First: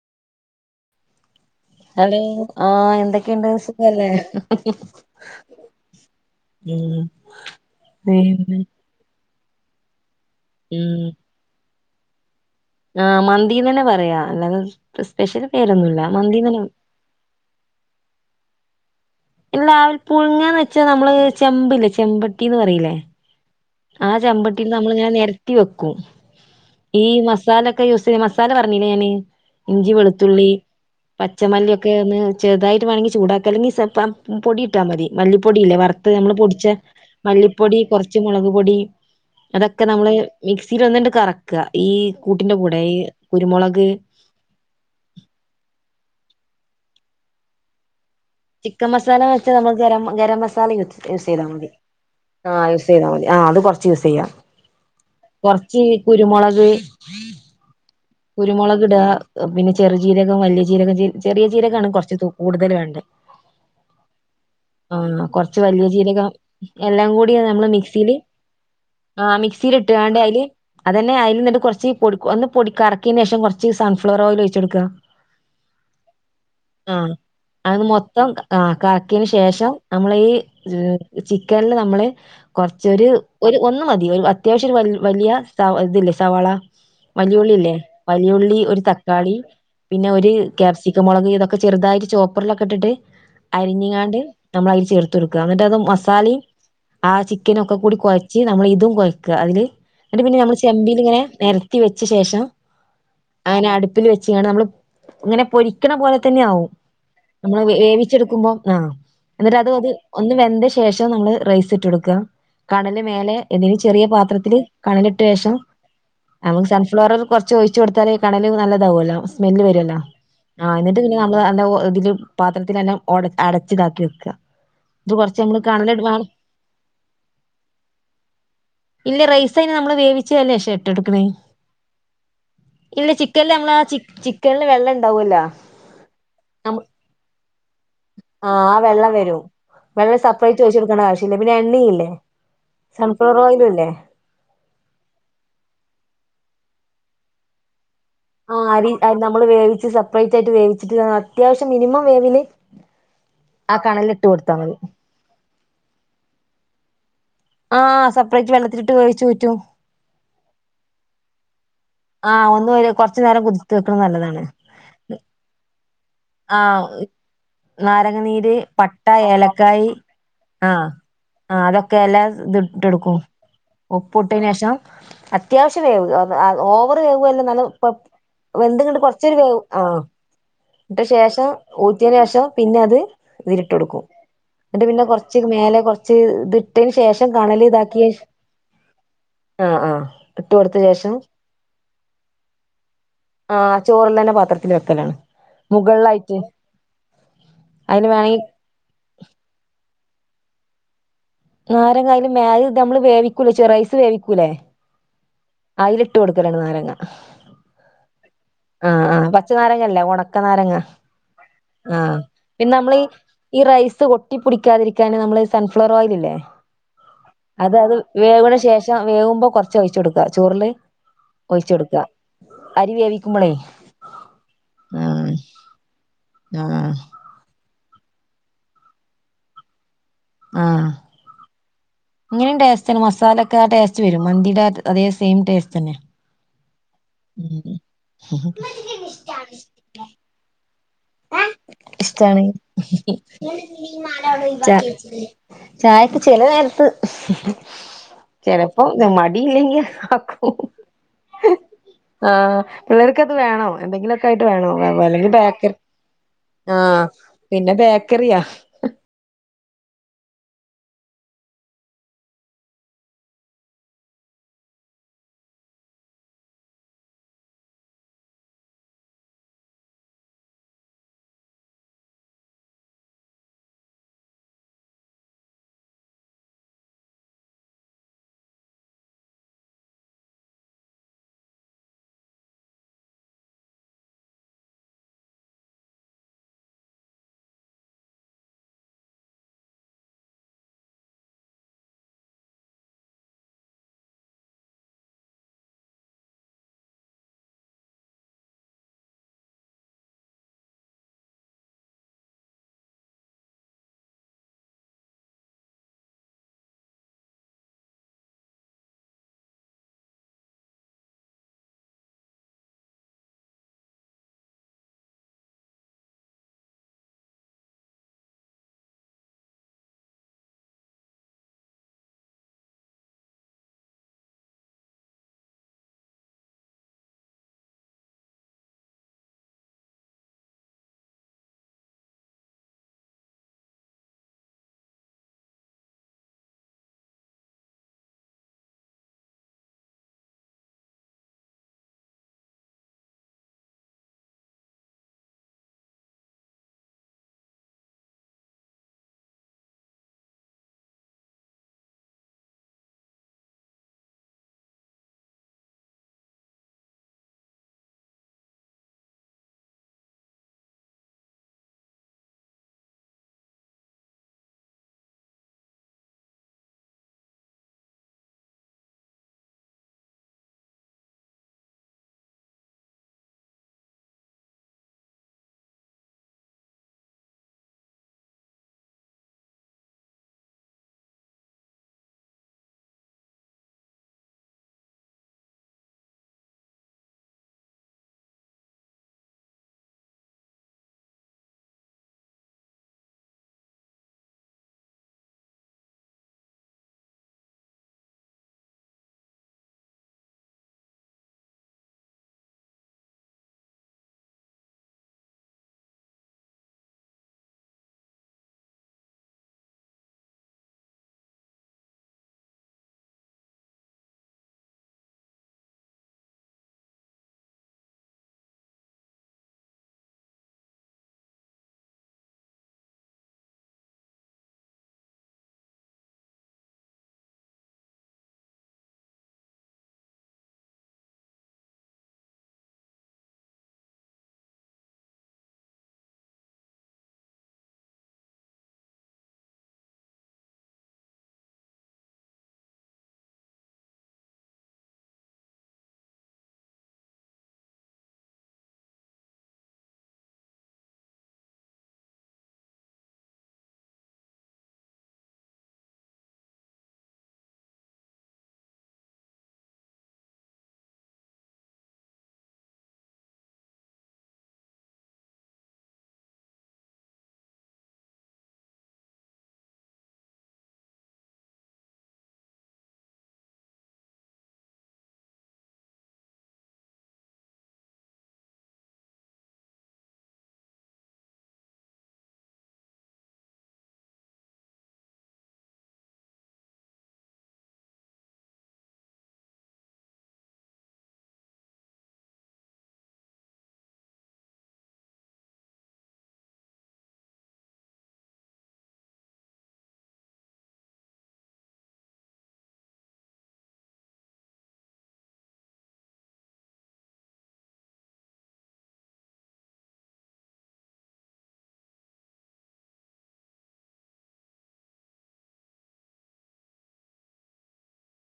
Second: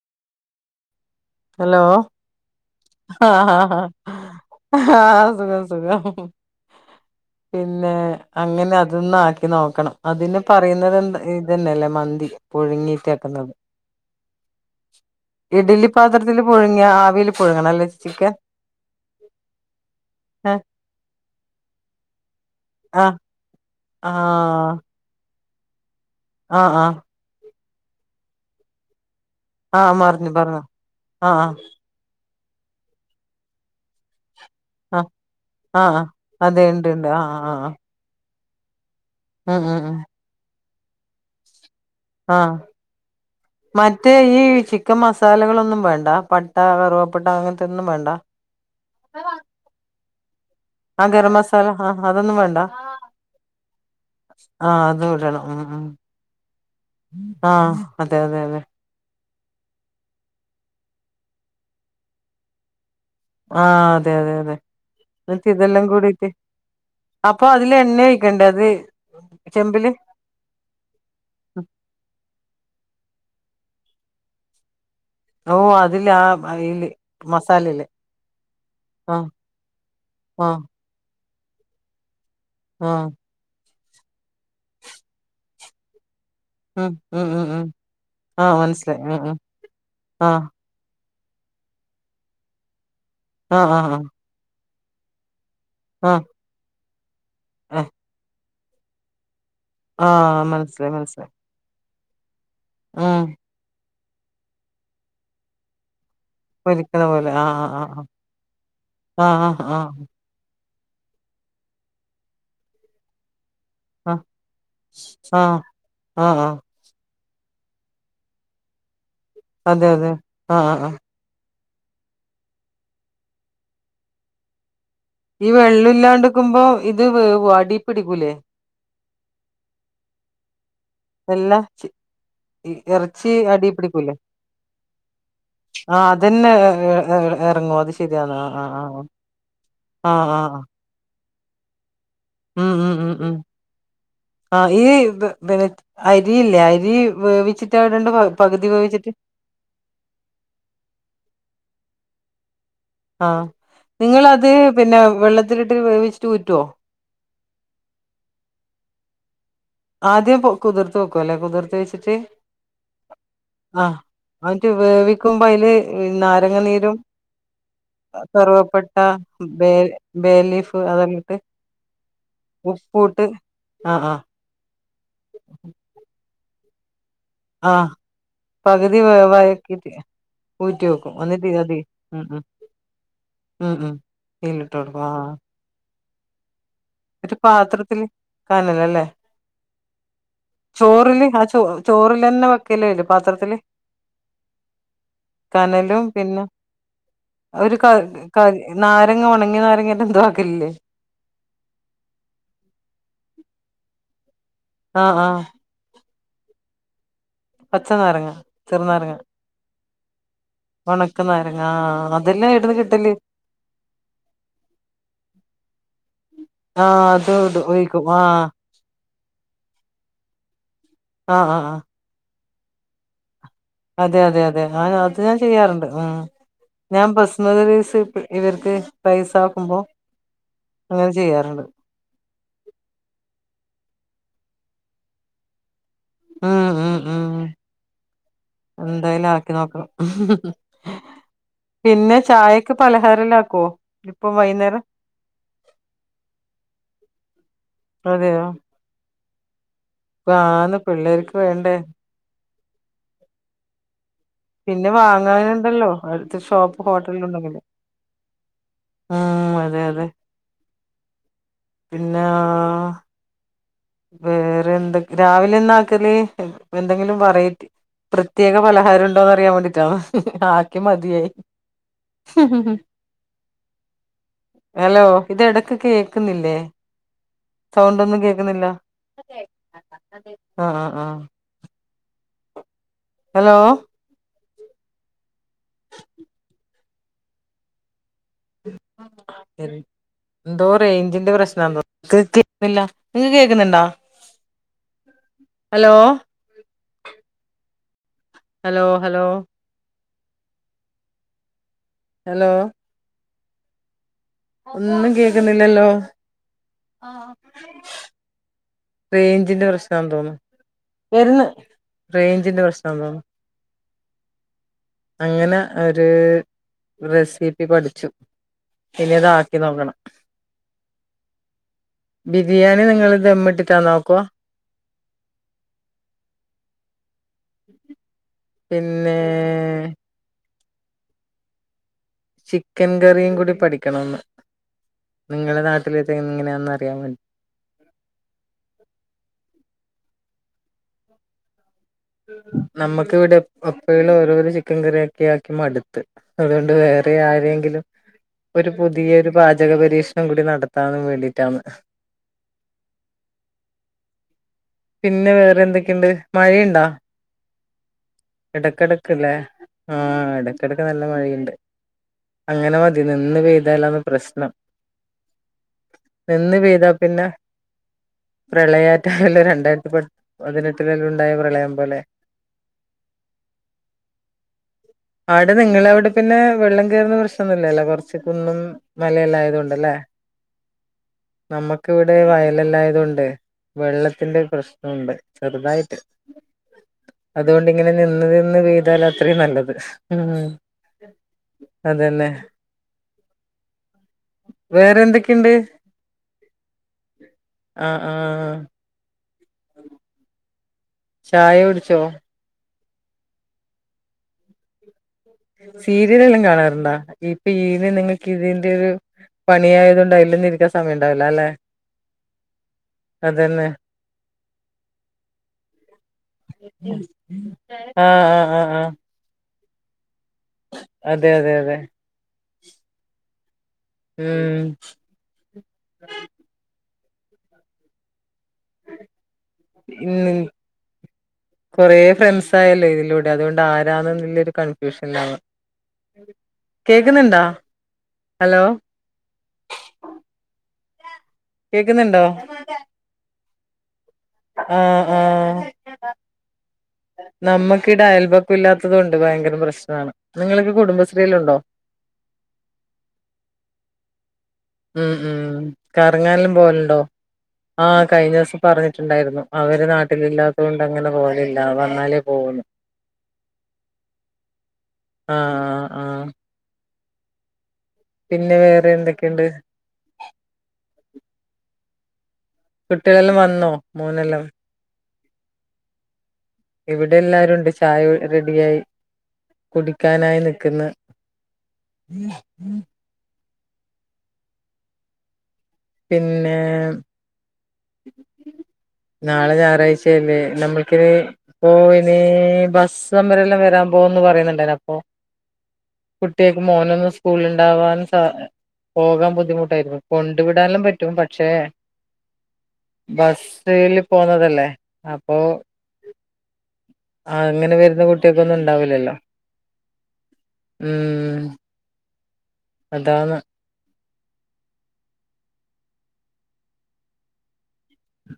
Hello ആഹ് എന്തൊക്കെയുണ്ട് ആഹ് സുഖല്ലേ ആഹ് സുഖം സുഖം ഉം പിന്നെ പിന്നെ അങ്ങനെ അത് ഇതന്ന ആക്കി നോക്കണം അതിന് പറയുന്ന ഉം എന്ത ഇതന്നെ അല്ലേ മന്തി- പുഴുങ്ങീട്ട് ആഹ് ആക്കുന്നത് മന്തിന്ന് തന്നെ പറയാ അല്ലാതെ സ്പെഷ്യൽ പേരൊന്നുല്ല. പത്രത്തില് മന്തീന്നന്നെ പുഴുങ്ങിയ ആവില് പുഴുങ്ങണല്ലേ ചിക്കൻ- ഇല്ല ആ ഒരു ഏ പുഴുങ്ങാൻ വെച്ച നമ്മള് ചെമ്പില്ലേ ചെമ്പട്ടിന്ന് പറയിലേ ആ ആ ചെമ്പട്ടിന്ന് നമ്മളിങ്ങനെ നിരത്തി വെക്കും- ആഹ് ആഹ്. ഈ മസാലൊക്കെ യൂസ് ചെയ മസാല പറഞ്ഞില്ലേ ഞാന് ആ ഇഞ്ചി മറിഞ്ഞു വെളുത്തുള്ളി പറഞ്ഞോ ആ പച്ചമല്ലിയൊക്കെ ക്കെ ഒന്ന് ചെറതായിട്ട് വേണെൽ ചൂടാക്കാ അല്ലെങ്കിൽ സെ പ പൊടി ട്ടാൽ ആ മതി മല്ലിപ്പൊടിയില്ലേ ആ ആ വറുത്ത് നമ്മൾ അതെ പൊടിച്ച ഉണ്ട് ഉണ്ട് ആ ആ ആ മല്ലിപ്പൊടി കുറച്ച് പച്ച മുളക് പൊടി ഉം ഉം അതൊക്കെ ഉം നമ്മള് മിക്സിൽ ഒന്നിണ്ട് കറക്കുക ഈ ആഹ് കൂട്ടിന്റെ കൂടെ ഈ കുരുമുളക് മറ്റേ ഈ ചിക് ചിക്കൻ മസാലകളൊന്നും വേണ്ട പട്ട കറുവപ്പട്ട അങ്ങനത്തെ ഒന്നും വേണ്ട- ചിക്കൻ മസാലന്ന് വെച്ച നമ്മ ഗരം ഗരം മസ് മാല ആ യൂസ് ഗരം ചെയ്താ മസാല മതി ആ അതൊന്നും ആഹ് യൂസ് വേണ്ട ചെയ്താൽ മതി ആഹ് അത് കൊറച്ച് യൂസ് ചെയ്യാം. ആഹ് അത് വിടണം ഉം കൊറച്ച് ഉം കുരുമുളക് ആഹ് അതെ അതെ അതെ കുരുമുളക് ഇടുക പിന്നെ ചെറു ചീരകം വലിയ ചീരകം ചെറിയ ചീരകം ആണ് കുറച്ച് കൂടുതൽ വേണ്ടേ ആഹ് അതെ അതെ അതെ. ആഹ് എന്നിട്ട് കൊറച്ച് ഇതെല്ലാം വലിയ ചീരക കൂടിട്ട് എല്ലാം കൂടി അപ്പൊ നമ്മള് അതില് എണ്ണ മിക്സിയില് ഒഴിക്കണ്ടേ അത് ആഹ് മിക്സിൽ ചെമ്പില് ഇട്ട്കണ്ട് അയില് അതന്നെ അതിൽ നിന്നിട്ട് കുറച്ച് പൊടി ഒന്ന് പൊടിക്കറക്കിയതിന് ശേഷം കുറച്ച് സൺഫ്ലവർ ഓയിൽ ഒഴിച്ചുകൊടുക്കുക. ഓ അതില് ആ അയില് ആഹ് മസാലയില് അതന്ന് മൊത്തം ആഹ് ആഹ് കറക്കിയന് ശേഷം നമ്മളീ ആഹ് ചിക്കനില് നമ്മള് കൊറച്ചൊരു ആഹ് ഒരു ഒന്ന് മതി ഒരു അത്യാവശ്യം ഒരു വലിയ സ ഇതില്ലേ സവാള ഉം ഉം വല്ലിയ ഉം ഉം ഉളില്ലേ? ആഹ് വല്ല്യുള്ളി ഒരു മനസ്സിലായി ഉം തക്കാളി ഉം പിന്നെ ഒരു ആഹ് ക്യാപ്സിക്ക മുളക് ഇതൊക്കെ ചെറുതായിട്ട് ചോപ്പറിലൊക്കെ ഇട്ടിട്ട് ആഹ് ആഹ് ആഹ് അരിഞ്ഞങ്ങാണ്ട്. നമ്മള അതിൽ ചേർത്ത് കൊടുക്കുക എന്നിട്ട് അത് ആഹ് മസാലയും ആ ചിക്കന ഒക്കെ ഏഹ് കൂടി കൊഴച്ച് നമ്മൾ ഇതും കൊയ്ക്കുക അതില് പിന്നെ ആഹ് നമ്മൾ മനസ്സിലായി ചെമ്പിൽ ഇങ്ങനെ നിരത്തി വെച്ച ശേഷം ആഹ്. അങ്ങനെ അടുപ്പിൽ വെച്ചുകാണ് നമ്മള് ഇങ്ങനെ പൊരി ക്കണ പോലെ തന്നെയ ആവും പൊരിക്കണ പോലെ ആഹ് നമ്മള് ആഹ് വേവിച്ചെടുക്കുമ്പോം ആഹ് എന്നിട്ട് ആഹ് അത് അത് ആഹ് ഒന്ന് വെന്ത ശേഷം നമ്മള് റൈസ് ഇട്ട് കൊടുക്കുക കനല് മേലെ [unintelligible] ചെറിയ ആഹ് പാത്രത്തിൽ കണലിട്ട ശേഷം ആഹ് ആഹ് ആഹ് നമുക്ക് സൺഫ്ലോർ കൊറച്ച് ഒഴിച്ച് കൊടുത്താൽ കണൽ നല്ലതാവല്ലോ. സ്മെല് വരല്ലോ ആഹ് എന്നിട്ട് പിന്നെ നമ്മള് ല്ല ഒ ഇതില് പാത്രത്തിൽ നല്ലം ഒ അടച്ചിതാക്കി വെക്ക. ഈ വെള്ളം ഇല്ലാണ്ട്ക്കുമ്പോ ഇത് വേവോ അടിപ്പിടിക്കൂലേ? ഇല്ല റൈസ അയ്ന് നമ്മള് വേവിച്ചല്ലേ ശേ ഇട്ട് കൊടുക്കണേ എല്ലാ ചി ഇല്ല എറച്ചി ചിക്കനില് അടി നമ്മള് ആ ചി പിടിക്കൂല്ലേ ചിക്കനില് വെള്ളം ഉണ്ടാവൂല്ലോ ആഹ് അതന്നെ നമ്മ ഏ എ എറങ്ങുവതി ആഹ് വെള്ളം വരും ആ ആ വെള്ളം ആ ആ സപ്രേറ്റ് ഒഴിച്ചോ ക്കണ ആവശ്യല്ല പിന്നെ എണ്ണില്ലേ സൺഫ്ലവർ ഓയിലും ല്ലേ ആഹ് ഈ ബേ ബേ അരിയില്ലെ അരി വേവിച്ചിട്ട ഇടെണ്ടപാ ആഹ് അരി അ നമ്മള് വേവിച്ച് സെപ്പറേറ്റ് ആയിട്ട് വേവിച്ചിട്ട് അത്യാവശ്യം മിനിമം വേവില് ആഹ് ആ കണലിലിട്ട് നിങ്ങളത് കൊടുത്താൽ മതി പിന്നെ വെള്ളത്തിലിട്ട് വേവിച്ചിട്ട് ഊറ്റോ ആഹ് സെപ്പറേറ്റ് വെള്ളത്തിലിട്ട് വേവിച്ചു ഊറ്റും ആദ്യം കു കുതിർത്ത് വെക്കുല്ലെ കുതിർത്ത് വെച്ച് ആഹ് ഒന്നു കൊറച്ച് നേരം കുതിത്ത് വെക്ക്ണ നല്ലതല്ലേ എന്നിട്ട് വേവിക്കുമ്പോ അയില് ആ നാരങ്ങനീരും നാരങ്ങ നീര് കറുവപ്പട്ട പട്ട ബേ ബേലീഫ് അതല്ലിട്ട് ആഹ് അതൊക്കെ എല്ലാം ഇത് ഇട്ടെടുക്കും ആ ആ ഉപ്പ് ഇട്ടീനേഷം അത്യാവശ്യം വേവ് ഓവർ വേവുല്ല നല്ല ആ കൊ വെന്ത് പകുതി ഇങ്ങണ്ട് കൊറച്ചരു വേവു വേവാക്കിട്ട് ആഹ് ഊറ്റി ട്ട വെക്കും ശേഷം എന്നിട്ട് അതി ഊറ്റിയന് ഉം ഉം ശേഷം പിന്നെ അത് ഇതിലിട്ട് ഉം ഉം കൊടുക്കും തീയിലിട്ട് ന്ന്ട്ട് കൊടുക്കും പിന്നെ ആഹ് കൊറച്ച് മേലെ കുറച്ച് ഇത് ഇട്ടേന് ശേഷം ഒരു കണല് ഇതാക്കി പാത്രത്തില് കനലല്ലേ ആഹ് ആഹ് ഇട്ട് കൊടുത്ത ശേഷം ചോറ് ലന്നെ വെ കിലോ ഇല്ല പാത്രത്തില് ആഹ് ചോറെല്ലാം തന്നെ പാത്രത്തിൽ വെക്കലാണ് കനലും മുകളിലായിട്ട് പിന്നെ ഒരു ക അതിന് വേണെങ്കി ക നാരങ്ങ ഉണങ്ങി നാരങ്ങല്ല എന്തോ ആക്കലില്ലേ നാരങ്ങ അയില് മേയുംത് നമ്മള് വേവിക്കൂലെ ചെ റൈസ് വേവിക്കൂലേ ആഹ് ആഹ് അയ്ല് ഇട്ട് കൊടുക്കലാണ് നാരങ്ങ പച്ച നാരങ്ങ ആഹ് ചെറുനാരങ്ങ ആഹ് പച്ചനാരങ്ങ അല്ല ഒണ ക്ക നാരങ്ങ ഒണക്ക നാരങ്ങ ആഹ് അതെല്ലാം പിന്നെ എവിടുന്ന് നമ്മള്ഈ കിട്ടല് ഈ റൈസ് ഒട്ടിപ്പിക്കാതിരി ക്കാൻ നമ്മള് സൺഫ്ലവർ ഓയില് ല്ലേ ആഹ് അത് ഇട് അത് അത് ഒഴിക്കും ആഹ് വേവ്ണ ശേഷം വേവുമ്പോ കൊറച്ച് ഒഴിച്ച് കൊടുക്ക ചോറ് ള് ആഹ് ആഹ് ആഹ് ഒഴിച്ചെടുക്ക അരി വേവിക്കുമ്പോളേ അതെ അതെ അതെ ആഹ് അത് ഞാൻ ചെയ്യാറുണ്ട് ഉം ആഹ് ഞാമം പ്ല സ്മറവേസ് ഇവർക്ക് പൈസ ആക്കുമ്പോ അങ്ങനെ ചെയ്യാറുണ്ട് ഇങ്ങനേം ടേസ്റ്റ് ആണ് മസാലൊക്കെ ആഹ് ടെസ്റ്റ് വെരും മന്തിയുടെ അതേ സെയിം ടേസ്റ്റന്നെ ആഹ് ആഹ് ആഹ് എന്തായാലും ആക്കി നോക്കണം പിന്നെ ഇഷ്ട്ടാണ് ചായക്ക് പലഹാരല്ലാക്കുവോ ഇപ്പൊ ച്ച വൈകുന്നേരം ചായക്ക് ചെല നേരത്ത് ചെലപ്പോ മടിയില്ലെങ്കി ഇപ്പ ആക്കും ആന്ന് പിള്ളേർക്ക് വേണ്ടേ ആഹ് പിള്ളേർക്ക് അത് വേണം എന്തെങ്കിലോക്കെ ആയിട്ട് വേണം പിന്നെ അല്ലെങ്കിൽ ബേക്കറി വാങ്ങാനുണ്ടല്ലോ അടുത്ത് ഷോപ്പ് ആഹ് ഹോട്ടലന്തെങ്കിലും പിന്നെ ബേക്കറിയാ ആഹ് അതെ അതെ പിന്നെ വേറെ എന്ത രാവിലെന്ന ആക്കല് എന്തെങ്കിലും വെറൈറ്റി പ്രത്യേക പലഹാരം ഉണ്ടോന്ന് അറിയാൻ വേണ്ടീട്ടാണ് ആകെ മതിയായി ഹലോ ഇത് എടക്ക് കേക്ക്ന്നില്ലേ സൗണ്ടൊന്നും കേക്ക്ന്ന്ല്ല ആഹ് ആഹാ ഹലോ [inaudible] എന്തോ റൈഞ്ചിന്റെ പ്രശ്നാന്ന് തോന്നുന്നു കേക്കുന്നില്ല നിങ്ങക്ക് കേക്കുന്ന്ണ്ടോ ഹലോ ഹലോ ഹലോ ഹലോ ഒന്നും കേക്ക്ന്നില്ലല്ലോ റൈഞ്ചിന്റെ പ്രശ്നാ തോന്ന്ന്നു വര്ന്ന് റൈഞ്ചിന്റെ പ്രശ്നാ തോന്ന്ന്നു അങ്ങനെ ഒര് റെസിപ്പി പഠിച്ചു ഇനിയതാക്കി നോക്കണം ബിരിയാണി നിങ്ങള് ദമ്മിട്ടാണൊ ആക്കുവാ പിന്നേ ചിക്കൻ കറിയും കൂടി പഠിക്കണംന്ന് നിങ്ങളെ നാട്ടിലത്തെ എങ്ങനെയാന്ന് അറിയാൻ വേണ്ടി നമ്മക്ക് ഇവ്ടെ അപ്പേള് ഓരോരോ ചിക്കൻ കറിയാക്കി ആക്കി മട്ത്ത് അതോണ്ട് വേറെ ആരേങ്കിലും ഒരു പുതിയൊരു പാചക പരീക്ഷണം കൂടി നടത്താന്ന് വേണ്ടിയിട്ടാണ് പിന്നെ വേറെ എന്തക്കെണ്ട് മഴയ്ണ്ടാ എടക്ക്ടക്ക്ല്ലേ ആഹ് എടക്ക്ടക്ക് നല്ല മഴയിണ്ട്. അങ്ങനെ മതി നിന്ന് പെയ്താലാന്ന് പ്രശ്നം നിന്ന് പെയ്താ പിന്നെ പ്രളയാറ്റല്ല രണ്ടായിരത്തി പതിനെട്ടിലെല്ലുണ്ടായ പ്രളയം പോലെ ആടെ നിങ്ങള അവിടെ പിന്നെ വെള്ളം കേറുന്ന പ്രശ്നം ഒന്നും ഇല്ലല്ലോ കൊറച്ച് കുന്നും മലയല്ലായാതോണ്ട്ല്ലേ നമ്മക്ക് ഇവിടെ വയലല്ലായതോണ്ട് വെള്ളത്തിന്റെ പ്രശ്നുണ്ട് ചെറുതായിട്ട് അതുകൊണ്ട് ഇങ്ങനെ നിന്ന് നിന്ന് പൈതാല് അത്രയും നല്ലത് ഉം അതന്നെ വേറെ എന്തെക്കെണ്ട് ആഹ് ആഹ് ഉ ചായ കുടിച്ചോ സീരിയല് എല്ലം കാണാറുണ്ടാ. ഇപ്പ ഈത് നിങ്ങക്ക് ഇതിന്റെ ഒരു പണിയായത് കൊണ്ട് അയിലൊന്നു ഇരിക്കാൻ സമയം ഉണ്ടാവില്ല അല്ലെ അതന്നെ ആഹ് ആഹ അതെ അതെ അതെ ഉം ഇന്ന് കുറേ ഫ്രണ്ട്സ് ആയല്ലോ ഇതിലൂടെ അതുകൊണ്ട് ആരാണ്ന്ന് ല്ലരു കൺഫ്യൂഷനിലാണ് കേക്ക്ന്ന്ണ്ടോ ഹലോ കേക്ക്ന്ന്ണ്ടോ ആഹ് ആഹ് നമ്മക്കിടെ അയൽബക്ക ഇല്ലാത്തതുകൊണ്ട് ഭയങ്കര പ്രശ്നാണ് നിങ്ങളൊക്കെ കുടുംബശ്രീല് ഉണ്ടോ ഉം ഉം കറങ്ങാനല്ലും പോവല്ണ്ടോ ആഹ് കഴിഞ്ഞൂസം പറഞ്ഞിട്ട്ണ്ടായിരുന്നു അവര് നാട്ടിലില്ലാത്തോണ്ട് അങ്ങനെ പോവലില്ല വന്നാല് പോവുന്ന് ആഹ് ആഹ്. പിന്നെ വേറെ എന്തക്കെണ്ട്? കുട്ടികള്‌ വന്നോ മോനെല്ലോ ഇവിടെ എല്ലരുണ്ട് ചായ റെഡിയായി കുടിക്കാനായി നിക്ക്ന്ന്. പിന്നെ നാളെ ഞാറാഴ്ചയല്ലേ നമ്മൾക്കിനി പ്പോ ഇനീ ബസ്സമരെല്ലാം വരാ പോ ന്ന് പറയ്ന്ന്ണ്ടായിനീ അപ്പൊ കുട്ട്യാക്ക് മോനൊന്ന് സ്കൂള് ണ്ടാവാൻ സ പോകാൻ ബുദ്ധിമുട്ടായ്രുന്നു കൊ ണ്ട്‌വിടാലും പറ്റും പക്ഷെ ബസ്സില് പോന്നതല്ലേ അപ്പൊ ആഹ് അങ്ങനെ വര്ന്ന കുട്ട്യാക്കൊന്നും ണ്ടാവൂലല്ലോ. ഉം അതാന്ന്.